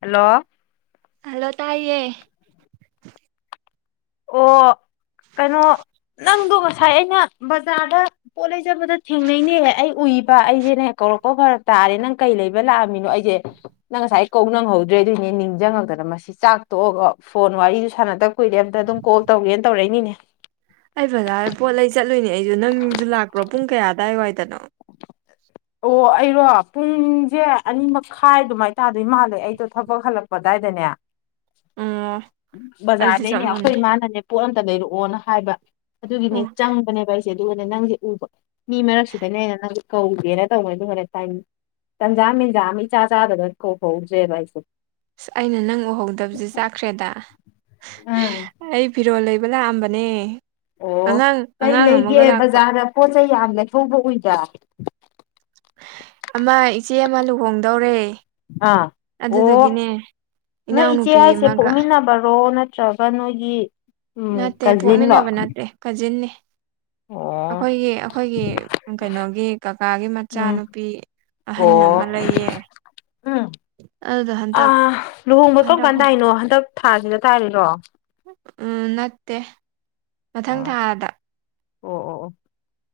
hello ꯇꯌꯦ ꯑꯣ ꯀꯩꯅꯣ ꯅꯪꯗꯣ ꯉꯁꯥꯏ ꯑꯩꯅ ꯕꯖꯥꯔꯗ ꯄꯣꯠ ꯂꯩꯖꯕꯗ ꯊꯦꯡꯅꯩꯅꯦꯍ ꯑꯩ ꯎꯏꯕ ꯑꯩꯁꯦꯅꯦꯀꯣ ꯍꯧꯔꯛꯄ ꯐꯔ ꯇꯥꯔꯦ ꯅꯪ ꯀꯩ ꯂꯩꯕ ꯂꯥꯛꯑꯃꯤꯅꯣ ꯑꯩꯁꯦ ꯅꯪ ꯉꯁꯥꯏ ꯀꯧ ꯅꯪꯍꯧꯗ꯭ꯔꯦ ꯑꯗꯨꯏꯅꯦ ꯅꯤꯡꯁꯤꯡꯉꯛꯇꯅ ꯃꯁꯤ ꯆꯥꯛ ꯇꯣꯛꯑꯒ ꯐꯣꯟ ꯋꯥꯔꯤꯗꯨ ꯁꯥꯟꯅꯗꯕ ꯀꯨꯏꯔꯦ ꯑꯝꯇ ꯑꯗꯨꯝ ꯀꯣꯜ ꯇꯧꯒꯦꯅ ꯇꯧꯔꯛꯏꯅꯤꯅꯦ ꯑꯩ ꯐꯖ ꯄꯣꯠ ꯂꯩ ꯆꯠꯂꯨꯅꯦ ꯑꯩꯁꯨ ꯅꯪꯁꯨ ꯂꯥꯛꯄ꯭ꯔꯣ ꯄꯨꯡ ꯀꯌꯥꯗꯥꯋꯥꯏ ꯋꯥꯏꯗꯅꯣ ꯑꯣ ꯑꯩꯔꯣ ꯄꯨꯡꯁꯦ ꯑꯅꯤ ꯃꯈꯥꯏ ꯑꯗꯨꯃꯥꯏ ꯇꯥꯗꯣꯏ ꯃꯥꯜꯂꯦ ꯑꯩꯗꯣ ꯊꯕꯛ ꯍꯜꯂꯛꯄꯗꯥꯏ ꯑꯣ [inaudible] ꯑꯩꯁꯨ ꯆꯞ ꯕꯖꯥꯔꯗꯩꯅꯦ ꯑꯩꯈꯣꯏ ꯃꯥꯟꯅꯩ ꯏꯃꯥꯅꯅꯦ ꯄꯣꯠ ꯑꯝꯇ ꯂꯩꯔꯛꯑꯣꯅ ꯍꯥꯏꯕ ꯑꯗꯨꯒꯤꯅꯦ ꯑꯣ ꯆꯪꯕꯅꯦꯕ ꯑꯩꯁꯦ ꯑꯗꯨꯒꯅꯦ ꯅꯪꯁꯦ ꯎꯕ ꯃꯤ ꯃꯔꯛꯁꯤꯗꯅꯦꯅ ꯅꯪꯁꯦ ꯀꯧꯒꯦꯅ ꯇꯧꯉꯩ ꯑꯗꯨꯒꯅꯦ ꯇꯟꯖꯥ ꯃꯟꯖꯥ ꯃꯤꯆꯥ ꯆꯥꯗꯗꯅ ꯀꯣꯛ ꯍꯧꯧꯖꯦꯕ ꯑꯩꯁꯦ ꯑꯁ ꯑꯩꯅ ꯅꯪ ꯎꯍꯧꯗꯕꯁꯦ ꯆꯥꯈ꯭ꯔꯦꯗ ꯎꯝ ꯑꯩ ꯐꯤꯔꯣꯜ ꯂꯩ ꯀꯕꯅ ꯑꯝꯕꯅꯦ ꯑꯣ ꯀꯩ ꯂꯩꯒꯦ ꯕꯖꯥꯔꯗ ꯄꯣꯠ ꯆꯩꯩ ꯌꯥꯝ ꯂꯩꯊꯧꯕ ꯎꯏꯗ꯭ꯔꯥ ꯑꯃ ꯏꯆꯦ ꯑꯃ ꯂꯨꯍꯣꯡꯗꯧꯔꯦ ꯑꯥ ꯑꯣ ꯑꯗꯨꯗꯨꯒꯤꯅꯦ ꯅꯣꯏ ꯏꯆꯦ ꯏꯅꯥꯎꯅꯨꯄꯤ ꯍꯥꯏꯁꯦ ꯑꯃꯒ ꯄꯣꯛꯃꯤꯟꯅꯕꯔꯣ ꯅꯠꯇ꯭ꯔꯒ ꯅꯣꯏꯒꯤ ꯎꯝ ꯅꯠꯇꯦ ꯀꯖꯤꯟꯂꯣ ꯄꯣꯛꯃꯤꯟꯅꯕ ꯅꯠꯇꯦ ꯀꯖꯤꯟꯅꯤ ꯑꯣ ꯑꯩꯈꯣꯏꯒꯤ ꯑꯩꯈꯣꯏꯒꯤ ꯀꯩꯅꯣꯒꯤ ꯀꯀꯥꯒꯤ ꯎꯝ ꯃꯆꯥꯅꯨꯄꯤ ꯑꯍꯟ ꯑꯃ ꯑꯣ ꯂꯩꯌꯦ ꯎꯝ ꯑꯗꯨꯗ ꯍꯟꯗꯛ ꯑꯥ ꯂꯨꯍꯣꯡꯕ ꯀꯔꯝ ꯍꯟꯗꯛ ꯀꯥꯟ ꯇꯏꯅꯣ ꯍꯟꯗꯛ ꯊꯥꯁꯤꯗ ꯇꯥꯔꯤꯔꯣ ꯎꯝ ꯅꯠꯇꯦ ꯃꯊꯪ ꯊꯥꯗ ꯑꯣ ꯑꯣ ꯑꯣ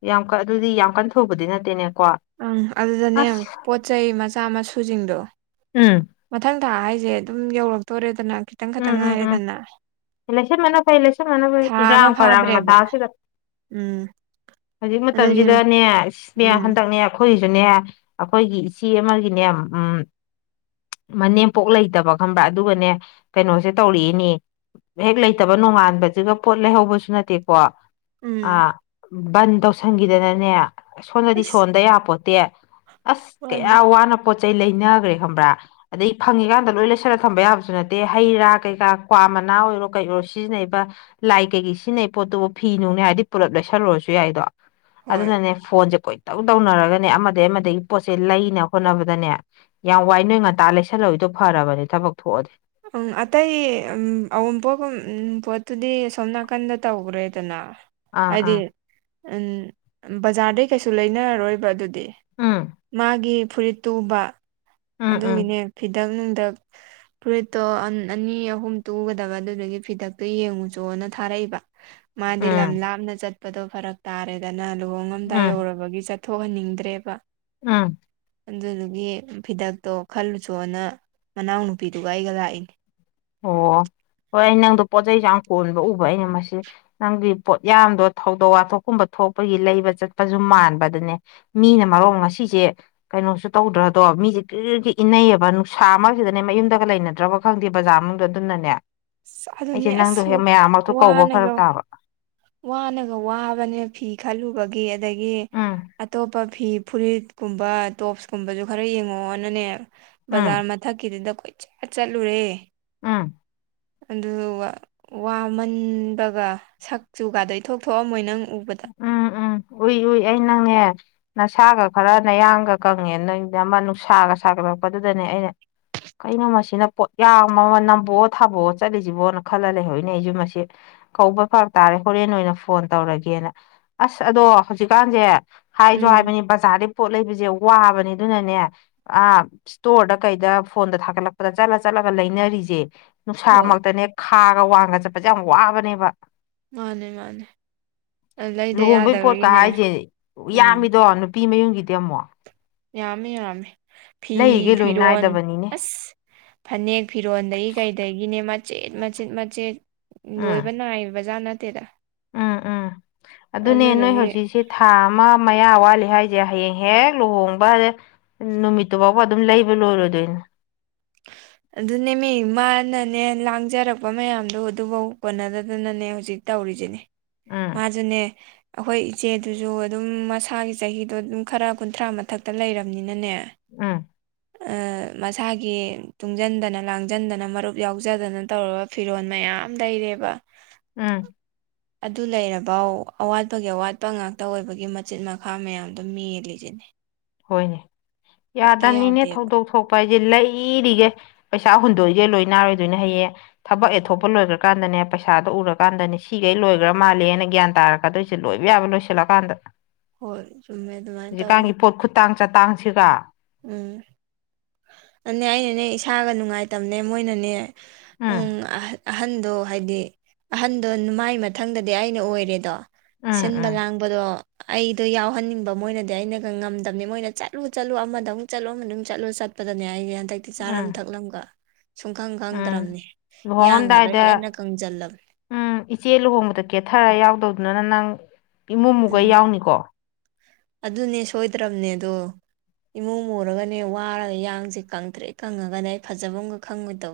ꯌꯥꯝ ꯀ ꯑꯗꯨꯗꯤ ꯌꯥꯝ ꯀꯟꯅ ꯊꯧꯕꯗꯤ ꯅꯠꯇꯦꯅꯦ ꯑꯪ ꯑꯗꯨꯗꯅꯦ ꯄꯣꯠ ꯆꯩ ꯃꯆꯥ ꯃꯁꯨꯁꯤꯡꯗꯣ ꯎꯝ ꯃꯊꯪ ꯊꯥ ꯍꯥꯏꯁꯦ ꯑꯗꯨꯝ ꯌꯧꯔꯛꯇꯣꯔꯦꯗꯅ ꯈꯤꯇꯪ ꯈꯛꯇꯪ ꯉꯥꯏꯔꯦꯗꯅ ꯂꯁꯟ ꯃꯟꯅ ꯐꯩ ꯂꯩꯁꯟ ꯃꯅ ꯐꯩ ꯊꯥ ꯑꯃ ꯏꯔꯥꯡ ꯄꯔꯥꯡ ꯐꯥꯗ꯭ꯔꯦꯕ ꯃꯇꯥꯁꯤꯗ ꯎꯝ ꯍꯧꯖꯤꯛ ꯑꯗꯨꯒꯤ ꯃꯇꯝꯁꯤꯗꯅꯦꯅꯦ ꯎꯝ ꯍꯟꯗꯛꯅꯦ ꯑꯩꯈꯣꯏ ꯑꯗꯨꯨꯅꯦ ꯑꯩꯈꯣꯏꯒꯤ ꯏꯆꯦ ꯑꯃꯒꯤꯅꯦ ꯎꯝ ꯃꯅꯦꯝꯄꯣꯛ ꯂꯩꯇꯕ ꯈꯟꯕ꯭ꯔꯥ ꯑꯗꯨꯒꯅꯦ ꯀꯩꯅꯣꯁꯦ ꯇꯧꯔꯛꯏꯅꯦ ꯍꯦꯛ ꯂꯩꯇꯕ ꯅꯣꯡꯉꯥꯟꯕꯁꯤꯒ ꯄꯣꯠ ꯂꯩꯍꯧꯕꯁꯨ ꯅꯠꯇꯦꯀꯣ ꯑ ꯎꯝ ꯕꯟ ꯇꯧꯁꯟꯈꯤꯗꯅꯅꯦ ꯁꯣꯝꯗꯗꯤ ꯑꯁ ꯁꯣꯟꯣꯟꯗ ꯌꯥꯄꯣꯠꯇꯦ ꯑꯁ ꯀꯦ ꯃꯥꯅꯦ ꯑ ꯋꯥꯅ ꯄꯣ ꯃꯆ ꯆꯩ ꯂꯩꯅꯈ꯭ꯔꯦ ꯈꯪꯕ꯭ꯔꯥ ꯑꯗꯩ ꯐꯪꯉꯤꯀꯥꯟꯗ ꯂꯣꯏ ꯂꯩꯁꯜꯂꯒ ꯊꯝꯕ ꯌꯥꯕꯁꯨ ꯅꯠꯇꯦ ꯍꯩ ꯔꯥ ꯀꯩꯀꯥ ꯀ꯭ꯋꯥ ꯑꯣꯏꯔ ꯀꯩ ꯑꯣꯏꯣ ꯁꯤꯖꯤꯟꯅꯩꯕ ꯂꯥꯏ ꯀꯩꯀ ꯁꯤꯖꯤꯟꯅꯩ ꯄꯣꯠꯇꯨꯕꯨ ꯐꯤ ꯅꯨꯡꯅꯦ ꯍꯥꯏꯔꯗꯤ ꯄꯨꯂꯞ ꯂꯩꯁꯜꯂꯨꯔꯁꯨ ꯌꯥꯏꯗꯣ ꯍꯣꯏ ꯑꯗꯨꯅꯅꯦ ꯐꯣꯟꯁꯦ ꯀꯣꯏ ꯇꯧ ꯇꯧꯅꯔꯒꯅꯦ ꯑꯃꯗꯒꯤ ꯑꯃꯗꯒꯤ ꯄꯣꯠꯁꯦ ꯂꯩꯅ ꯍꯣꯠꯅꯕꯗꯅꯦ ꯌꯥꯝ ꯋꯥꯏ ꯅꯣꯏ ꯉꯟꯇꯥ ꯂꯩꯁꯜꯂꯛꯏꯗꯣ ꯐꯔꯕꯅꯦ ꯊꯕꯛ ꯊꯣꯛꯑꯗꯤ ꯎꯝ ꯑꯇꯩ ꯑꯎꯡꯄꯣꯛꯨꯝ ꯄꯣꯠꯇꯨꯗꯤ ꯁꯣꯝ ꯅꯥꯀꯟꯗ ꯇꯧꯈ꯭ꯔꯦꯗꯅ ꯑ ꯑ ꯍꯥꯏꯗꯤ ꯎꯝ ꯕꯖꯥ꯭ꯔꯗꯩ ꯀꯩꯁꯨ ꯂꯩꯅꯔꯔꯣꯏꯕ ꯑꯗꯨꯗꯤ ꯎꯝ ꯃꯥꯒꯤ ꯐꯨꯔꯤꯠ ꯇꯨꯕ ꯎꯝ ꯎꯝ ꯑꯗꯨꯒꯤꯅꯦ ꯐꯤꯗꯛ ꯅꯨꯡꯗꯛ ꯐꯨꯔꯤꯠꯇꯣ ꯑꯅꯤ ꯑꯍꯨꯝ ꯇꯨꯒꯗꯕ ꯑꯗꯨꯗꯨꯒꯤ ꯐꯤꯗꯛꯇꯣ ꯌꯦꯡꯉꯨ ꯆꯣꯅ ꯊꯥꯔꯛꯏꯕ ꯃꯥꯗꯤ ꯂꯝ ꯎꯝ ꯂꯥꯞꯅ ꯆꯠꯄꯗꯣ ꯐꯔꯛ ꯇꯥꯔꯦꯗꯅ ꯂꯨꯍꯣꯡꯉꯝꯗꯥ ꯌꯧꯔꯕꯒꯤ ꯆꯠ ꯊꯣꯛꯍꯟꯅꯤꯡꯗ꯭ꯔꯦꯕ ꯑꯥ ꯑꯗꯨꯗꯨꯒꯤ ꯐꯤꯗꯛꯇꯣ ꯈꯜꯂꯨꯁꯣꯅ ꯃꯅꯥꯎꯅꯨꯄꯤꯗꯨꯒ ꯑꯩꯒ ꯂꯥꯛꯏꯅꯦ ꯑꯣ ꯍꯣꯏ ꯑꯩ ꯅꯪꯗꯣ ꯄꯣꯠꯆꯩꯁꯦ ꯌꯥꯝ ꯀꯣꯟꯕ ꯎꯕ ꯑꯩꯅ ꯃꯁꯤ ꯅꯪꯒꯤ ꯄꯣꯠ ꯌꯥꯝꯗꯣ ꯊꯧꯗꯣꯛ ꯋꯥꯊꯣꯛꯀꯨꯝꯕ ꯊꯣꯛꯄꯒꯤ ꯂꯩꯕ ꯆꯠꯄꯁꯨ ꯃꯥꯟꯕ ꯑꯗꯨꯅꯦ ꯃꯤꯅ ꯃꯔꯣꯡ ꯉꯁꯤꯁꯦ ꯀꯩꯅꯣꯁꯨ ꯇꯧꯗ꯭ꯔꯗꯣ ꯃꯤꯁꯦ ꯀ ꯏꯅꯩꯌꯦꯕ ꯅꯨꯡꯁꯥ ꯑꯃꯁꯤꯗꯅꯦ ꯃꯌꯨꯝꯗꯒ ꯂꯩꯅꯗ꯭ꯔꯕ ꯈꯪꯗꯦ ꯕꯖꯥꯔ ꯃꯅꯨꯡꯗ ꯑꯗꯨꯅꯅꯦ ꯑꯁ ꯑꯩꯁꯦ ꯑꯗꯨꯅꯦ ꯅꯪꯗꯣ ꯑꯁ ꯍꯦꯛ ꯃꯌꯥꯝꯃꯛꯇꯣ ꯀꯧꯕ ꯋꯥꯅꯒ ꯐꯔꯛ ꯇꯥꯕ ꯋꯥꯅꯒ ꯋꯥꯕꯅꯦ ꯐꯤ ꯈꯜꯂꯨꯕꯒꯤ ꯑꯗꯒꯤ ꯎꯝ ꯑꯇꯣꯞꯄ ꯐꯤ ꯐꯨꯔꯤꯠꯀꯨꯝꯕ ꯇꯣꯞꯁꯀꯨꯝꯕꯁꯨ ꯈꯔ ꯌꯦꯡꯉꯛꯑꯣꯅꯅꯦ ꯎꯝ ꯕꯖꯥꯔ ꯃꯊꯛꯀꯤꯗꯨꯗ ꯀꯈꯣꯏ ꯆꯠ ꯆꯠꯂꯨꯔꯦ ꯎꯝ ꯑꯗꯨ ꯋꯥꯃꯟꯕꯒ ꯁꯛꯆꯨꯒꯗꯩ ꯊꯣꯛ ꯊꯣꯛꯑꯝꯃꯣꯏ ꯅꯪ ꯎꯕꯗ ꯎꯝ ꯎꯝ ꯎꯏ ꯎꯏ ꯑꯩ ꯅꯪꯅꯦ ꯅꯁꯥꯒ ꯈꯔ ꯅꯌꯥꯡꯒ ꯀꯪꯉꯦ ꯅꯣꯏ ꯑꯃ ꯅꯨꯡꯁꯥꯒ ꯁꯥꯒꯠ ꯇꯧꯔꯛꯄꯗꯨꯗꯅꯦ ꯑꯩꯅ ꯀꯩꯅꯣ ꯃꯁꯤꯅ ꯄꯣꯠ ꯌꯥꯝꯕꯃ ꯅꯝꯝꯕꯑꯣ ꯊꯥꯕꯣꯛꯑꯣ ꯆꯠꯂꯤꯁꯤꯕꯣꯅ ꯈꯜꯂ ꯂꯩꯍꯖꯤꯅꯦ ꯑꯩꯁꯨ ꯃꯁꯤ ꯀꯧꯕ ꯐꯥ ꯇꯥꯔꯦ ꯍꯣꯔꯦꯟ ꯑꯣꯏꯅ ꯐꯣꯟ ꯇꯧꯔꯒꯦꯅ ꯑꯁ ꯑꯗꯣ ꯍꯧꯖꯤꯛꯀꯥꯟꯁꯦ ꯍꯥꯏꯁꯨ ꯎꯝ ꯍꯥꯏꯕꯅꯤ ꯕꯖꯥꯔꯗ ꯄꯣꯠ ꯂꯩꯕꯁꯦ ꯋꯥꯕꯅꯦ ꯑꯗꯨꯅꯅꯦ ꯑ ꯏꯁꯇꯣꯔꯗ ꯀꯩꯗ ꯐꯣꯟꯗ ꯊꯥꯒꯠꯂꯛꯄꯗ ꯆꯠꯂꯠ ꯆꯠꯂꯒ ꯂꯩꯅꯔꯤꯁꯦ ꯍꯣꯏ ꯅꯨꯡꯁꯥꯃꯛꯇꯅꯦ ꯈꯥꯒ ꯋꯥꯡꯒ ꯆꯠꯄꯁꯦ ꯌꯥꯝ ꯋꯥꯕꯅꯦꯕ ꯃꯥꯅꯦ ꯃꯥꯅꯦ ꯂꯩꯗ ꯂꯨꯍꯣꯡꯕꯩ ꯄꯣꯠꯀ ꯌꯥꯗꯕꯒꯤꯅꯦ ꯍꯥꯏꯁꯦ ꯎꯝ ꯌꯥꯝꯃꯤꯗꯣ ꯅꯨꯄꯤ ꯃꯌꯨꯝꯒꯤꯗꯤ ꯑꯃꯨꯛ ꯌꯥꯝꯃꯤ ꯌꯥꯝꯃꯤ ꯐꯤ ꯂꯩꯔꯤꯒꯩ ꯂꯣꯏ ꯐꯤꯔꯣꯜ ꯅꯥꯏꯗꯕꯅꯤꯅꯦ ꯑꯁ ꯐꯅꯦꯛ ꯐꯤꯔꯣꯟꯜꯗꯒꯤ ꯀꯩꯗꯒꯤꯅꯦ ꯃꯆꯦꯠ ꯃꯆꯦꯠ ꯃꯆꯦꯠ ꯎꯝ ꯂꯣꯏꯕ ꯅꯥꯏꯌꯦꯕ ꯕꯖꯥꯔꯠ ꯅꯠꯇꯦꯗ ꯎꯝ ꯎꯝ ꯑꯗꯨꯅꯦ ꯅꯣꯏ ꯑꯗꯨꯗꯨꯒꯤ ꯍꯧꯖꯤꯛꯁꯦ ꯊꯥ ꯑꯃ ꯃꯌꯥ ꯋꯥ ꯂꯤ ꯍꯥꯏꯁꯦ ꯍꯌꯦꯡ ꯍꯦꯛ ꯂꯨꯍꯣꯡꯕ ꯅꯨꯃꯤꯠꯇꯨ ꯐꯥꯎꯕ ꯑꯗꯨꯝ ꯂꯩꯕ ꯂꯣꯏꯔꯣꯏꯗꯣꯏꯅꯦ [inaudible] ꯑꯗꯨꯅꯦ ꯃꯤ ꯃꯥꯅꯅꯦ ꯂꯥꯡꯖꯔꯛꯄ ꯃꯌꯥꯝꯗꯣ ꯑꯗꯨꯐꯧ ꯀꯣꯟꯅꯗꯗꯅꯅꯦ ꯍꯧꯖꯤꯛ ꯇꯧ ꯔꯤꯖꯤꯅꯤ ꯎꯝ ꯃꯥꯖꯨꯅꯦ ꯑꯩꯈꯣꯏ ꯏꯆꯦꯗꯨꯁꯨ ꯑꯗꯨꯝ ꯃꯁꯥꯒꯤ ꯆꯍꯤꯗꯣ ꯑꯗꯨꯝ ꯈꯔ ꯀꯨꯟꯊ꯭ꯔꯥ ꯃꯊꯛꯇ ꯂꯩꯔꯕꯝꯅꯤꯅꯅꯦ ꯎꯝ ꯃꯁꯥꯒꯤ ꯇꯨꯡꯁꯤꯟꯗꯅ ꯂꯥꯡꯁꯤꯟꯗꯅ ꯃꯔꯨꯞ ꯌꯥꯎꯖꯗꯅ ꯇꯧꯒ ꯐꯤꯔꯣꯜ ꯃꯌꯥꯝ ꯂꯩꯔꯦꯕ ꯎꯝ ꯑꯗꯨ ꯂꯩꯔꯕ ꯑꯋꯥꯠꯄꯒꯤ ꯑꯋꯥꯠꯄ ꯉꯥꯛꯇ ꯑꯣꯏꯕꯒꯤ ꯃꯆꯤꯟ ꯃꯈꯥ ꯃꯌꯥꯝꯗꯨꯣ ꯃꯡꯂꯤꯁꯤꯅꯦ ꯍꯣꯏꯅꯦ ꯌꯥꯗꯕꯅꯤꯅꯦ ꯌꯥꯗꯦꯕ ꯊꯧꯗꯣꯛ ꯊꯣꯛꯄ ꯍꯥꯏꯁꯦ ꯂꯩꯔꯤꯒꯦ ꯄꯩꯁꯥ ꯍꯨꯟꯗꯣꯛꯏꯒꯦ ꯂꯣꯏ ꯅꯥꯔꯣꯏꯗꯣꯏꯅꯦ ꯍꯌꯦꯡ ꯊꯕꯛ ꯑꯦꯊꯣꯛꯄ ꯂꯣꯏꯈ꯭ꯔꯀꯥꯟꯗꯅꯦ ꯄꯩꯁꯥꯗꯣ ꯎꯔꯀꯥꯟꯗꯅꯤ ꯁꯤꯈꯩ ꯂꯣꯏꯈ꯭ꯔ ꯃꯥꯜꯂꯦꯅ ꯒ꯭ꯌꯥꯟ ꯇꯥꯔꯛꯀꯗꯣꯏꯁꯦ ꯂꯣꯏꯕ ꯌꯥꯕ ꯂꯣꯏꯁꯤꯜꯂꯀꯥꯟꯗ ꯍꯣꯏ ꯆꯨꯝꯃꯦ ꯑꯗꯨꯃꯥꯏꯅ ꯇꯧ ꯍꯧꯖꯤꯛꯀꯥꯟꯒꯤ ꯄꯣꯠ ꯈꯨꯇꯥꯡ ꯆꯥꯇꯥꯡꯁꯤꯒ ꯇꯝꯅꯦ ꯃꯣꯏꯅꯅꯦ ꯎꯝ ꯑꯍꯟꯗꯣ ꯍꯥꯏꯗꯤ ꯑꯍꯟꯗꯣ ꯅꯃꯥꯏ ꯃꯊꯪꯗꯗꯤ ꯑꯩꯅ ꯑꯣꯏꯔꯦꯗꯣ ꯎꯝ ꯁꯤꯟꯕ ꯎꯝ ꯂꯥꯡꯕꯗꯣ ꯑꯩꯗꯣ ꯌꯥꯎꯍꯟꯅꯤꯡꯕ ꯃꯣꯏꯅꯗꯤ ꯑꯩꯅꯒ ꯉꯝꯗꯕꯅꯤ ꯃꯣꯏꯅ ꯆꯠꯂꯨ ꯆꯠꯂꯨ ꯑꯃ ꯑꯃꯨꯛ ꯆꯠꯂꯣ ꯃꯅꯨꯡ ꯆꯠꯂꯣ ꯆꯠꯄꯗꯅꯦ ꯑꯩꯅꯦ ꯍꯟꯗꯛꯇꯤ ꯆꯥꯔꯝ ꯎꯝ ꯊꯛꯂꯝꯒ ꯁꯨꯡꯈꯪ ꯎꯝ ꯈꯪꯗ꯭ꯔꯕꯅꯤ ꯏꯌꯥꯡꯒꯗꯣ ꯂꯨꯍꯣꯡꯉꯝꯗꯥꯏꯗ ꯍꯦꯟꯅ ꯀꯪꯖꯜꯂꯕꯅꯤ ꯎꯝ ꯏꯆꯦ ꯂꯨꯍꯣꯡꯕꯗ ꯀꯦꯊꯔ ꯌꯥꯎꯗꯧꯅ ꯑꯗꯨꯅ ꯅꯪ ꯏꯃꯨꯡꯃꯨꯒ ꯎꯝ ꯌꯥꯎꯅꯤꯀꯣ ꯑꯗꯨꯅꯦ ꯁꯣꯏꯗ꯭ꯔꯕꯅꯦꯗꯣ ꯏꯃꯨꯡ ꯃꯔꯒꯅꯦ ꯋꯥꯔꯒ ꯌꯥꯡꯁꯦ ꯀꯪꯗ꯭ꯔꯦ ꯀꯪꯉꯒꯅ ꯑꯩ ꯐꯖꯕ ꯑꯃꯒ ꯈꯪꯉꯣꯏꯗꯧ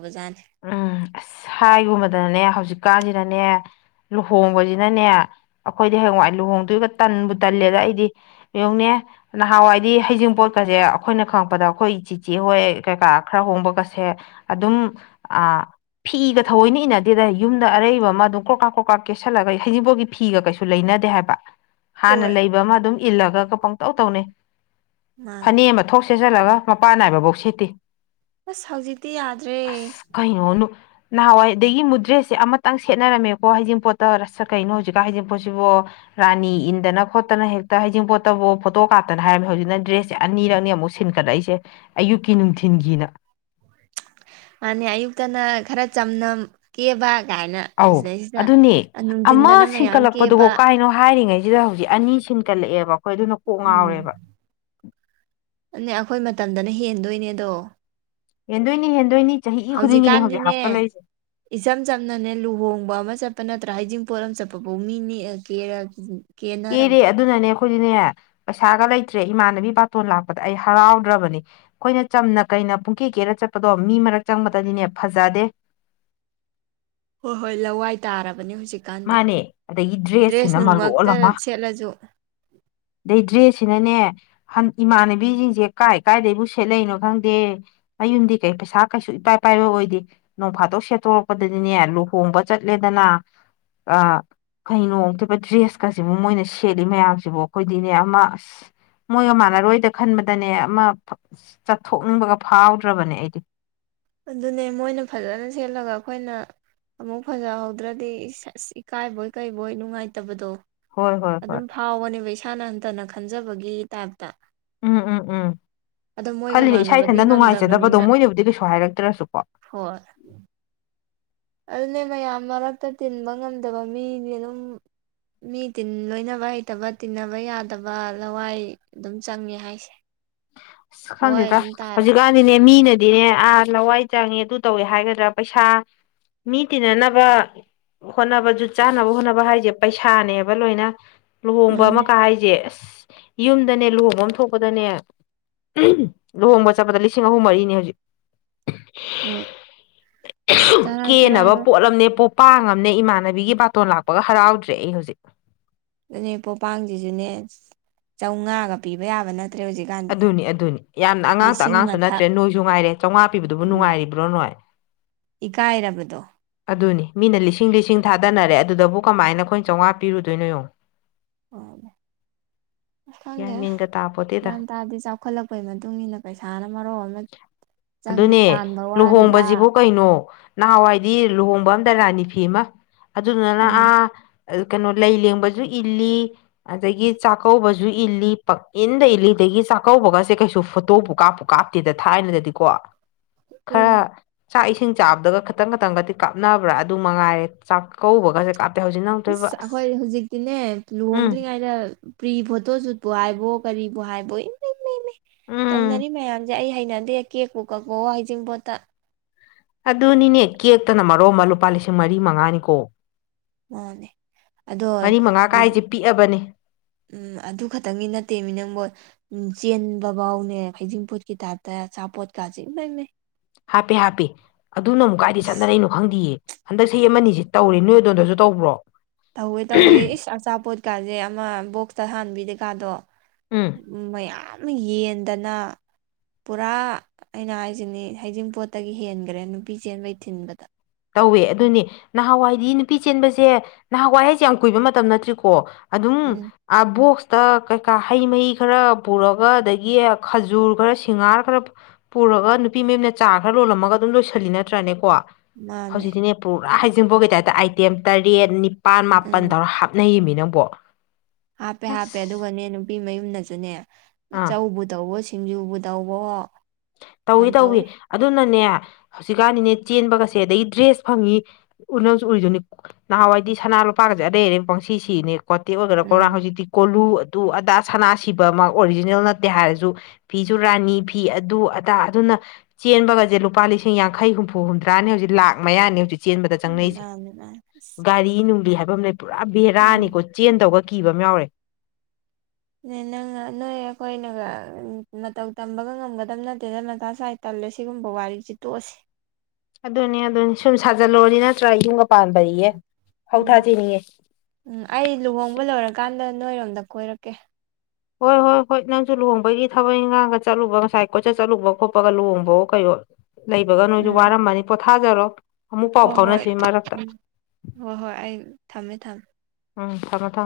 ꯎꯝ ꯑꯁ ꯍꯥꯏꯒꯨꯝꯕꯗꯅꯅꯦ ꯍꯧꯖꯤꯛꯀꯥꯟꯁꯤꯗꯅꯦ ꯂꯨꯍꯣꯡꯕꯁꯤꯅꯅꯦ ꯑꯩꯈꯣꯏꯗꯤ ꯍꯌꯦꯡꯋꯥꯏ ꯂꯨꯍꯣꯡꯗꯣꯏꯒ ꯇꯟꯕꯨ ꯇꯜꯂꯦꯗ ꯑꯩꯗꯤ ꯌꯦꯡꯅꯦ ꯅꯍꯥꯟꯋꯥꯏꯗꯤ ꯍꯩꯖꯤꯡꯄꯣꯠꯀꯁꯦ ꯑꯩꯈꯣꯏꯅ ꯈꯪꯛꯗ ꯑꯩꯈꯣꯏ ꯆꯤꯆꯦ ꯍꯣꯏ ꯀꯩꯀꯥ ꯈꯔ ꯍꯣꯡꯕꯒꯁꯦ ꯑꯗꯨꯝ ꯑꯥ ꯐꯤꯒ ꯊꯧꯑꯣꯏꯅ ꯏꯅꯗꯦꯗ ꯌꯨꯝꯗ ꯑꯔꯩꯕ ꯑꯃ ꯑꯗꯨꯝ ꯀ꯭ꯔꯀꯥꯛ ꯀ꯭ꯔꯀꯥꯥꯛ ꯀꯦꯠꯁꯜꯂꯒ ꯍꯩꯖꯤꯕꯥꯎꯒꯤ ꯐꯤꯒ ꯀꯩꯁꯨ ꯂꯩꯅ ꯌꯥꯗꯦ ꯍꯥꯏꯕ ꯍꯥꯟꯅ ꯍꯣꯏ ꯂꯩꯕ ꯑꯃ ꯑꯗꯨꯝ ꯏꯜꯂꯒꯒ ꯄꯪꯇꯧ ꯇꯧꯅꯩ ꯃꯥꯅꯦ ꯐꯅꯦꯛ ꯑꯃ ꯊꯣꯛ ꯁꯦꯠꯆꯜꯂꯒ ꯃꯄꯥꯟ ꯅꯥꯏꯕꯐꯧ ꯁꯤꯦꯠꯇꯤ ꯑꯁ ꯍꯧꯖꯤꯛꯇꯤ ꯌꯥꯗ꯭ꯔꯦ ꯑꯁ ꯀꯩꯅꯣ ꯅꯍꯥꯟꯋꯥꯏ ꯑꯗꯒꯤ ꯃꯨꯗ꯭ꯔꯦꯁꯁꯦ ꯑꯃꯇꯪ ꯁꯦꯠꯔꯝꯃꯦꯀꯣ ꯍꯥꯏꯖꯤꯟꯄꯣꯠꯇ ꯔ ꯀꯩꯅꯣꯖꯤꯛꯀ ꯍꯠ ꯄꯣꯠꯁꯤꯕꯨꯣ ꯔꯥꯅꯤ ꯏꯟꯗꯅ ꯈꯣꯠꯇꯅ ꯍꯦꯛꯇ ꯍꯩꯤꯡꯣꯠꯇꯕꯨꯣ ꯐꯣꯇꯣ ꯀꯥꯞꯇꯅ ꯍꯥꯏꯔꯃꯦ ꯍꯧꯖꯤꯛꯅ ꯗ꯭ꯔꯦꯁꯦ ꯑꯅꯤꯔꯛꯅꯤ ꯑꯃꯨꯛ ꯁꯤꯟꯀꯠꯂꯛꯏꯁꯦ ꯑꯌꯨꯛꯀꯤ ꯅꯨꯡꯊꯤꯤꯟꯒꯤꯅ ꯑꯅꯤ ꯑꯌꯨꯛꯇꯅ ꯈꯔ ꯆꯝꯅꯝ ꯀꯦꯕ ꯑꯗꯨꯥꯏꯅ ꯑꯧ ꯁꯤꯗꯩꯁꯤꯗ ꯑꯗꯨꯅꯦ ꯑꯃ ꯅꯨꯡꯊꯤꯟꯗꯅ ꯃꯌꯥꯝ ꯀꯦꯕ ꯁꯤꯗ ꯍꯧꯖꯤꯛ ꯑꯅꯤ ꯁꯤꯟꯀꯠꯂꯛꯑꯦꯕ ꯑꯩꯈꯣꯏ ꯑꯗꯨꯅ ꯀꯣꯛ ꯉꯥꯎꯔꯦꯕ ꯅꯦ ꯑꯩꯈꯣꯏ ꯃꯇꯝꯗꯅ ꯍꯦꯟꯗꯣꯏꯅꯦꯗꯣ ꯍꯦꯟꯗꯣꯏꯅꯤ ꯍꯦꯟꯗꯣꯏꯅꯤ ꯆꯍꯤ ꯈꯨꯗꯤꯡꯒꯤꯅꯤ ꯍꯧꯖꯤꯛ ꯍꯧꯖꯤꯛꯀꯥꯟꯗꯤꯅꯦ ꯍꯥꯞꯀꯠꯂꯛꯏꯁꯦ ꯏꯆꯝ ꯆꯝꯅꯅꯦ ꯂꯨꯍꯣꯡꯕ ꯑꯃ ꯆꯠꯄ ꯅꯠꯇ꯭ꯔꯥ ꯍꯩꯖꯤꯡ ꯄꯣꯠꯂꯝ ꯆꯠꯄꯐꯥꯎ ꯃꯤꯅꯤ ꯀꯦꯔ ꯀꯦꯅꯔꯝꯃꯤ ꯑꯦꯔꯦ ꯑꯗꯨꯅꯅꯦ ꯑꯩꯈꯣꯏꯗꯤꯅꯦ ꯄꯩꯁꯥꯒ ꯂꯩꯇ꯭ꯔꯦ ꯏꯃꯥꯟꯅꯕꯤ ꯕꯥꯇꯣꯟ ꯂꯥꯛꯄꯗ ꯑꯩ ꯍꯔꯥꯎꯗ꯭ꯔꯕꯅꯤ ꯑꯩꯈꯣꯏꯅ ꯆꯝꯅ ꯀ ꯑꯩꯅ ꯄꯨꯡꯀꯤ ꯀꯦꯔ ꯆꯠꯄꯗꯣ ꯃꯤ ꯃꯔꯛ ꯆꯪꯕꯗꯗꯤꯅꯦ ꯐꯖꯗꯦ ꯍꯣꯏ ꯍꯣꯏ ꯂꯋꯥꯏ ꯇꯥꯔꯕ ꯅꯤ ꯍꯧꯖꯤꯛꯀꯥꯟꯗꯤ ꯃꯥꯅꯦ ꯑꯗꯒꯤ ꯗ꯭ꯔꯦꯁ ꯗ꯭ꯔꯦꯁꯁꯤꯅ ꯅꯨꯡꯃꯛꯇ ꯁꯦꯠꯂꯁꯨ ꯗꯗ꯭ꯦꯁ ꯁꯤꯅꯅꯦ ꯏꯃꯥꯟꯅꯕꯤꯁꯤꯡꯁꯦ ꯀꯥꯏ ꯀꯥꯏꯗꯩꯕꯨ ꯁꯦꯠꯂꯛꯏꯅꯣ ꯈꯪꯗꯦ ꯑꯩ ꯌꯨꯝꯗꯤ ꯀꯩ ꯄꯩꯁꯥ ꯀꯩꯁꯨ ꯏꯄꯥꯏ ꯄꯥꯏꯕ ꯑꯣꯏꯗꯦ ꯅꯣꯡ ꯐꯥꯠꯇꯣꯛ ꯁꯦꯠꯇꯣꯔꯛꯄꯗꯗꯤꯅꯦ ꯂꯨꯍꯣꯡꯕ ꯆꯠꯂꯦꯗꯅ ꯑꯥ ꯀꯩꯅꯣꯝꯇꯣꯏꯕ ꯗ꯭ꯔꯦꯁꯀꯁꯤꯕꯨ ꯃꯣꯏꯅ ꯁꯦꯠꯂꯤ ꯃꯌꯥꯝꯁꯤꯕꯨ ꯑꯩꯈꯣꯏꯗꯤꯅꯦ ꯑꯃ ꯑꯁ ꯃꯣꯏꯒ ꯃꯥꯟꯅꯔꯣꯏꯗ ꯈꯟꯕꯗꯅꯦ ꯑꯃ ꯆꯠꯊꯣꯛꯅꯤꯡꯕꯒ ꯐꯥꯎꯗ꯭ꯔꯕꯅꯦ ꯑꯩꯗꯤ ꯑꯗꯨꯅꯦ ꯃꯣꯏꯅ ꯐꯖꯅ ꯁꯦꯠꯂꯒ ꯑꯩꯈꯣꯏꯅ ꯑꯃꯨꯛ ꯐꯖꯍꯧꯗ꯭ꯔꯗꯤ ꯑꯁ ꯏꯀꯥꯏꯕꯣꯏ ꯀꯩꯕꯣꯏ ꯅꯨꯡꯉꯥꯏꯇꯕꯗꯣ ꯍꯣꯏ ꯍꯣꯏ ꯍꯣꯏ ꯑꯗꯨꯝ ꯐꯥꯎꯕꯅꯦꯕ ꯏꯁꯥꯅ ꯍꯟꯇꯅ ꯈꯟꯖꯕꯒꯤ ꯇꯥꯏꯞ ꯎꯝ ꯎꯝ ꯎꯝ ꯑꯗꯣ ꯃꯣꯏꯒ ꯈꯜꯂꯤꯅꯦ ꯏꯁꯥ ꯃꯥꯟꯅꯕꯗꯤ ꯏꯊꯟꯇ ꯅꯨꯡꯉꯥꯏꯖꯗꯕꯗꯣ ꯉꯝꯗꯕꯅꯤꯅ ꯃꯣꯏꯅꯕꯨꯗꯤ ꯀꯩꯁꯨꯨꯝ ꯍꯥꯏꯔꯛꯇ꯭ꯔꯁꯨꯄꯥ ꯍꯣꯏ ꯑꯗꯨꯅꯦ ꯃꯌꯥꯝ ꯃꯔꯛꯇ ꯇꯤꯟꯕ ꯉꯝꯗꯕ ꯃꯤꯗꯤ ꯑꯗꯨꯝ ꯃꯤ ꯇꯤꯟ ꯂꯣꯏꯅꯕ ꯍꯩꯇꯕ ꯇꯤꯟꯅꯕ ꯌꯥꯗꯕ ꯂꯋꯥꯏ ꯑꯗꯨꯝ ꯆꯪꯉꯦ ꯍꯥꯏꯁꯦ ꯍꯋꯥꯏ ꯈꯪꯗꯗ ꯑꯗꯨꯝ ꯇꯥꯔꯦ ꯍꯧꯖꯤꯛꯀꯥꯟꯗꯤꯅꯦ ꯃꯤꯅ ꯑꯗꯨꯅꯦ ꯑꯥ ꯂꯋꯥꯏ ꯆꯪꯉꯦ ꯑꯗꯨ ꯇꯧꯋꯦ ꯍꯥꯏꯒꯗ꯭ꯔꯥ ꯄꯩꯁꯥ ꯃꯤ ꯇꯤꯟꯅꯅꯕ ꯍꯣꯠꯅꯕꯖ ꯆꯥꯅꯕ ꯍꯣꯠꯅꯕ ꯍꯥꯏꯁꯦ ꯄꯩꯁꯥꯅꯦꯕ ꯂꯣꯏꯅ ꯂꯨꯍꯣꯡꯕ ꯃꯥꯅꯦ ꯑꯃꯀ ꯍꯥꯏꯁꯦ ꯑꯁ ꯌꯨꯝꯗꯅꯦ ꯂꯨꯍꯣꯡꯕ ꯑꯃ ꯊꯣꯛꯄꯗꯅꯦ ꯂꯨꯍꯣꯡꯕ ꯆꯠꯄꯗ ꯂꯤꯁꯤꯡ ꯑꯍꯨꯝ ꯃꯔꯤꯅꯤ ꯍꯧꯖꯤꯛ ꯍ ꯇꯔꯥꯏ ꯇꯔꯥꯏꯕ ꯄꯥꯡꯉꯝꯅꯦ ꯏꯃꯥꯟꯅꯕꯤꯒꯤ ꯕꯥꯇꯣꯟ ꯂꯥꯛꯄꯒ ꯍꯔꯥꯎꯗ꯭ꯔꯦ ꯑꯩ ꯍꯧꯖꯤꯛ ꯑꯗꯨꯅꯦ ꯄꯣꯄꯥꯡꯁꯤꯁꯨꯅꯦ ꯆꯝꯃꯉꯥꯒ ꯄꯤꯕ ꯌꯥꯕ ꯅꯠꯇ ꯑꯗꯨꯅꯤ ꯑꯗꯨꯅꯤ ꯌꯥꯝꯅ ꯑꯉꯥꯡꯇ ꯂꯤꯁꯤꯡ ꯑꯉꯥꯡꯁꯨ ꯃꯊꯛ ꯅꯠꯇ꯭ꯔꯦ ꯅꯣꯏꯁꯨ ꯉꯥꯏꯔꯦ ꯆꯥꯝꯃꯉꯥ ꯄꯤꯗꯨꯕꯨ ꯎꯝ ꯅꯨꯡꯉꯥꯏꯔꯤꯕ꯭ꯔꯣ ꯅꯣꯏ ꯏꯀꯥꯏꯔꯕꯗꯣ ꯑꯗꯨꯅꯤ ꯃꯤꯅ ꯂꯤꯁꯤꯡ ꯂꯤꯁꯤꯡ ꯊꯥꯗꯅꯔꯦ ꯑꯗꯨꯗꯕꯨ ꯀꯃꯥꯏꯅ ꯑꯩꯈꯣꯏ ꯆꯥꯝꯃꯉꯥ ꯄꯤꯔꯨꯗꯣꯏꯅꯣ ꯌꯦꯉ ꯑ ꯀꯃꯤꯒ ꯇꯥꯕ ꯒ꯭ꯌꯥꯟ ꯇꯥꯗꯦ ꯆꯥꯎꯈꯠꯂꯛꯄꯩ ꯃꯇꯨꯡ ꯏꯟꯅ ꯄꯩꯁꯥꯅ ꯃꯔꯣꯛ ꯑꯃ ꯆꯪ ꯑꯗꯨꯅꯦ ꯇꯥꯟꯕ ꯋꯥꯔꯤꯕ ꯂꯨꯍꯣꯡꯕꯁꯤꯕꯨ ꯀꯩꯅꯣ ꯅꯍꯥꯟꯋꯥꯏꯗꯤ ꯂꯨꯍꯣꯡꯕ ꯑꯝꯗ ꯔꯥꯅꯤ ꯐꯤ ꯑꯃ ꯑꯗꯨꯗꯨꯅ ꯎꯝ ꯑꯥ ꯀꯩꯅꯣ ꯂꯩ ꯂꯦꯡꯕꯁꯨ ꯏꯜꯂꯤ ꯑꯗꯒꯤ ꯆꯥꯛꯀꯧꯕꯁꯨ ꯏꯜꯂꯤ ꯄꯪ ꯏꯟꯗ ꯏꯜꯂꯤꯗ ꯑꯗꯒꯤ ꯆꯥꯛꯀꯧꯕꯒꯁꯦ ꯀꯩꯁꯨ ꯐꯣꯇꯣꯕꯨ ꯀꯥꯞꯄꯨ ꯀꯥꯞꯇꯦꯗ ꯊꯥꯏꯅꯗꯗꯤ ꯀꯣ ꯈꯔ ꯎꯝ ꯆꯥꯛ ꯏꯁꯤꯡ ꯆꯥꯕꯗꯒ ꯈꯤꯇꯪ ꯈꯇꯪꯒꯗꯤ ꯀꯥꯞꯅꯕ꯭ꯔꯥ ꯑꯗꯨ ꯃꯉꯥꯏꯔꯦ ꯆꯥꯛꯀꯧꯕꯒꯁꯦ ꯍꯧꯖꯤꯛꯅ ꯑꯃꯨꯛ ꯇꯧꯏꯕ ꯏꯁꯁ ꯑꯁ ꯑꯩꯈꯣꯏ ꯍꯧꯖꯤꯛꯇꯤꯅꯦ ꯎꯝ ꯂꯨꯍꯣꯡꯗ꯭ꯔꯤꯉꯩꯗ ꯄ꯭ꯔꯤ ꯐꯣꯇꯣ ꯁꯨꯠꯄꯨ ꯍꯥꯏꯕꯣ ꯀꯔꯤ ꯍꯥꯏꯕ ꯏ ꯎꯝ ꯇꯧꯅꯔꯤ ꯃꯌꯥꯝꯁꯦ ꯑꯩ ꯍꯩꯅꯗꯦ ꯀꯦꯛꯄꯨ ꯀꯛꯄ ꯍꯩꯖꯤꯡꯕꯣꯠꯇ ꯑꯗꯨꯅꯤꯅꯦ ꯀꯦꯛꯇꯅ ꯃꯔꯣ ꯑꯃ ꯂꯨꯄꯥ ꯂꯤꯁꯤꯡ ꯃꯔꯤ ꯃꯉꯥꯅꯤꯀꯣ ꯃꯥꯅꯦ ꯑꯗꯣ ꯃꯔꯤ ꯃꯉꯥ ꯀꯥꯏꯁꯦ ꯄꯤꯛꯑꯕꯅꯦ ꯎꯝ ꯑꯗꯨ ꯈꯛꯇꯪꯒꯤ ꯅꯠꯇꯦ ꯃꯤ ꯅꯪꯝꯕꯣ ꯎ ꯆꯦꯟꯕ ꯐꯥꯎꯅꯦ ꯐꯩꯖꯤꯡꯄꯣꯠꯀꯤ ꯇꯥꯏꯞꯇ ꯑꯆꯥꯄꯣꯠꯀꯥꯁꯦ ꯏ ꯂꯩꯃꯦ ꯍꯥꯞꯄꯦ ꯍꯥꯞꯄꯦ ꯑꯗꯨꯅ ꯑꯃꯨꯛ ꯀꯥꯏꯗꯤ ꯆꯠꯅꯔꯩꯅꯣ ꯈꯪꯗꯌꯦ ꯍꯟꯗꯛ ꯆꯍꯤ ꯑꯃꯅꯤꯅꯤꯁꯤ ꯇꯧꯔꯤ ꯅꯣꯏ ꯑꯗꯣꯝꯗꯁꯨ ꯇꯧꯕ꯭ꯔꯣ ꯇꯧꯋꯦ ꯇꯧꯋꯦ ꯏꯁ ꯑꯆꯥꯄꯣꯠꯀꯥꯁꯦ ꯑꯃ ꯕꯣꯛꯁꯇ ꯍꯥꯟꯕꯤꯗꯦꯀꯥꯗꯣ ꯎꯝ ꯃꯌꯥꯝ ꯌꯦꯟꯗꯅ ꯄꯨꯔꯥ ꯑꯩꯅ ꯍꯥꯏꯁꯤꯅꯤ ꯍꯩꯖꯤꯡꯄꯣꯠꯇꯒꯤ ꯍꯦꯟꯈ꯭ꯔꯦ ꯅꯨꯄꯤ ꯆꯦꯟꯕꯩ ꯊꯤꯟꯕꯗ ꯇꯧꯋꯦ ꯑꯗꯨꯅꯤ ꯅꯍꯥꯟꯋꯥꯏꯗꯤ ꯅꯨꯄꯤ ꯆꯦꯟꯕꯁꯦ ꯅꯍꯥꯟꯋꯥꯏ ꯍꯥꯏꯁꯦ ꯌꯥꯝ ꯀꯨꯏꯕ ꯃꯇꯝ ꯅꯠꯇ꯭ꯔꯤꯀꯣ ꯑꯗꯨꯝ ꯎꯝ ꯑ ꯣꯛꯁ ꯇ ꯀꯩꯀꯥ ꯍꯩ ꯃꯍꯤ ꯈꯔ ꯄꯨꯔꯒ ꯑꯗꯒꯤ ꯈꯖꯨꯔ ꯈꯔ ꯁꯤꯡꯉꯥꯔ ꯈꯔ ꯄꯨ ꯒ ꯅꯨꯄꯤ ꯃꯌꯦꯝꯅ ꯆꯥ ꯈꯔ ꯂꯣꯜꯂꯝꯃꯒ ꯑꯗꯨꯝ ꯂꯣꯏꯁꯜꯂꯤ ꯅꯠꯇ꯭ꯔꯅꯦꯀꯣ ꯃꯥꯅꯦ ꯍꯧꯖꯤꯛꯇꯤꯅꯦ ꯄꯨꯔꯥ ꯍꯥꯏꯖꯟꯐꯥꯎꯒꯤ ꯇꯥꯏꯞꯇ ꯑꯥꯏꯇꯦꯝ ꯇꯔꯦꯠ ꯅꯤꯄꯥꯜ ꯎꯝ ꯃꯥꯄꯜꯗꯧꯔ ꯍꯥꯞꯅꯔꯤꯕꯃꯤꯅꯤ ꯌꯦ ꯄꯣ ꯍꯥꯞꯄꯦ ꯍꯥꯞꯄꯦ ꯑꯗꯨꯒꯅꯦ ꯅꯨꯄꯤ ꯃꯌꯨꯝꯅꯁꯨꯅꯦ ꯑꯥ ꯑꯆꯧꯕ ꯇꯧ ꯇ ꯁꯤꯡꯖꯨꯕꯨ ꯇꯕꯣ ꯇꯧꯏ ꯇꯧꯏ ꯑꯗꯨꯅꯅꯦ ꯍꯧꯖꯤꯛꯀꯥꯟꯅꯤꯅꯦ ꯆꯦꯟꯕꯒꯁꯦ ꯑꯗꯒꯤ ꯗ꯭ꯔꯦꯁ ꯐꯪꯉꯤ ꯎ ꯅꯪꯁꯨ ꯎꯔꯤꯗꯨꯅꯤ ꯅꯍꯥꯟꯋꯥꯏꯗꯤ ꯁ ꯂꯨꯄꯥꯒꯁꯦ ꯑꯔꯩ ꯑꯔꯩ ꯄꯪꯁꯤ ꯁꯤꯅꯦ ꯀꯣꯇꯦꯛ ꯑꯣꯏꯒꯦꯥ ꯀꯧꯔꯥ ꯎꯝ ꯍꯧꯖꯤꯛꯇꯤ ꯀꯣꯂꯨ ꯑꯗꯨ ꯑꯗꯥ ꯁꯅꯥ ꯁꯤꯕ ꯑꯃ ꯑꯣꯔꯤꯖꯤꯅꯦꯜ ꯅꯠꯇꯦ ꯍꯥꯏꯔꯁꯨ ꯐꯤꯁꯨ ꯔꯥꯅꯤ ꯐꯤ ꯑꯗꯨ ꯑꯗꯥ ꯑꯗꯨꯅ ꯆꯦꯟꯕꯒꯁꯦ ꯂꯨꯄꯥ ꯂꯤꯁꯤꯡ ꯌꯥꯡꯈꯩ ꯍꯨꯝꯐꯨ ꯍꯨꯝꯗ꯭ꯔꯥꯅꯦ ꯍꯧꯖꯤꯛ ꯂꯥꯛ ꯃꯌꯥꯅꯤ ꯍꯧꯖꯤꯛ ꯆꯦꯟꯕꯗ ꯆꯪꯅꯩꯁꯦ ꯃꯥꯅꯦ ꯃꯥꯅꯦ ꯑꯁ ꯒꯥꯔꯤ ꯅꯨꯡꯂꯤ ꯍꯥꯏꯕ ꯑꯃ ꯂꯩ ꯄꯨꯔꯥ ꯕꯦꯔꯥꯅꯤꯀꯣ ꯎꯝ ꯆꯦꯟꯗꯧꯕꯒ ꯑꯀꯤꯕ ꯑꯃ ꯌꯥꯎꯔꯦ ꯅꯪ ꯅꯣꯏ ꯑꯩꯈꯣꯏꯅ ꯃꯇꯧ ꯇꯝꯕꯒ ꯉꯝꯒꯗꯕ ꯅꯠꯇꯦꯗ ꯃꯇ ꯁ꯭ꯋꯥꯏꯗ ꯇ ꯜꯂ ꯁꯤꯒꯨꯝꯕ ꯋꯥꯔꯤꯁꯤ ꯇꯣꯛꯑꯁꯤ ꯑꯗꯨꯅꯤ ꯑꯗꯨꯅꯤ ꯁꯨꯝ ꯁꯥꯖꯜꯂꯨꯔꯅꯤ ꯅꯠꯇ꯭ꯔꯒ ꯌꯨꯝꯒ ꯄꯥꯟꯕ ꯏꯌꯦ ꯎꯝ ꯎꯝ ꯑꯩ ꯂꯨꯍꯣꯡꯕ ꯂꯣꯏꯔꯀꯥꯟꯗ ꯅꯣꯏꯔꯣꯝꯗ ꯀꯣꯏꯔꯛꯀꯦ ꯍꯣꯏ ꯍꯣꯏ ꯍꯣꯏ ꯅꯪꯁꯨ ꯂꯨꯍꯣꯡꯕꯒꯤ ꯊꯕꯛ ꯏꯪꯈꯥꯡꯒ ꯆꯠꯂꯨꯕ ꯉꯁꯥꯏ ꯀꯣꯆꯠ ꯆꯠꯂꯨꯕ ꯈꯣꯠꯄꯒ ꯂꯨꯍꯣꯡꯕꯥꯎ ꯀꯩꯣ ꯂꯩꯕꯒ ꯅꯣꯏꯁꯨ ꯎꯝ ꯋꯥꯔꯝꯃꯅꯤ ꯄꯣꯊꯥꯖꯔꯣ ꯑꯃꯨꯛ ꯄꯥꯎ ꯍꯣꯏ ꯍꯣꯏ ꯐꯥꯎꯅꯁꯤ ꯃꯔꯛꯇ ꯎꯝ ꯍꯣꯏ ꯍꯣꯏ ꯑꯩ ꯊꯝꯃꯦ ꯊꯝꯃꯦ ꯃ ꯊ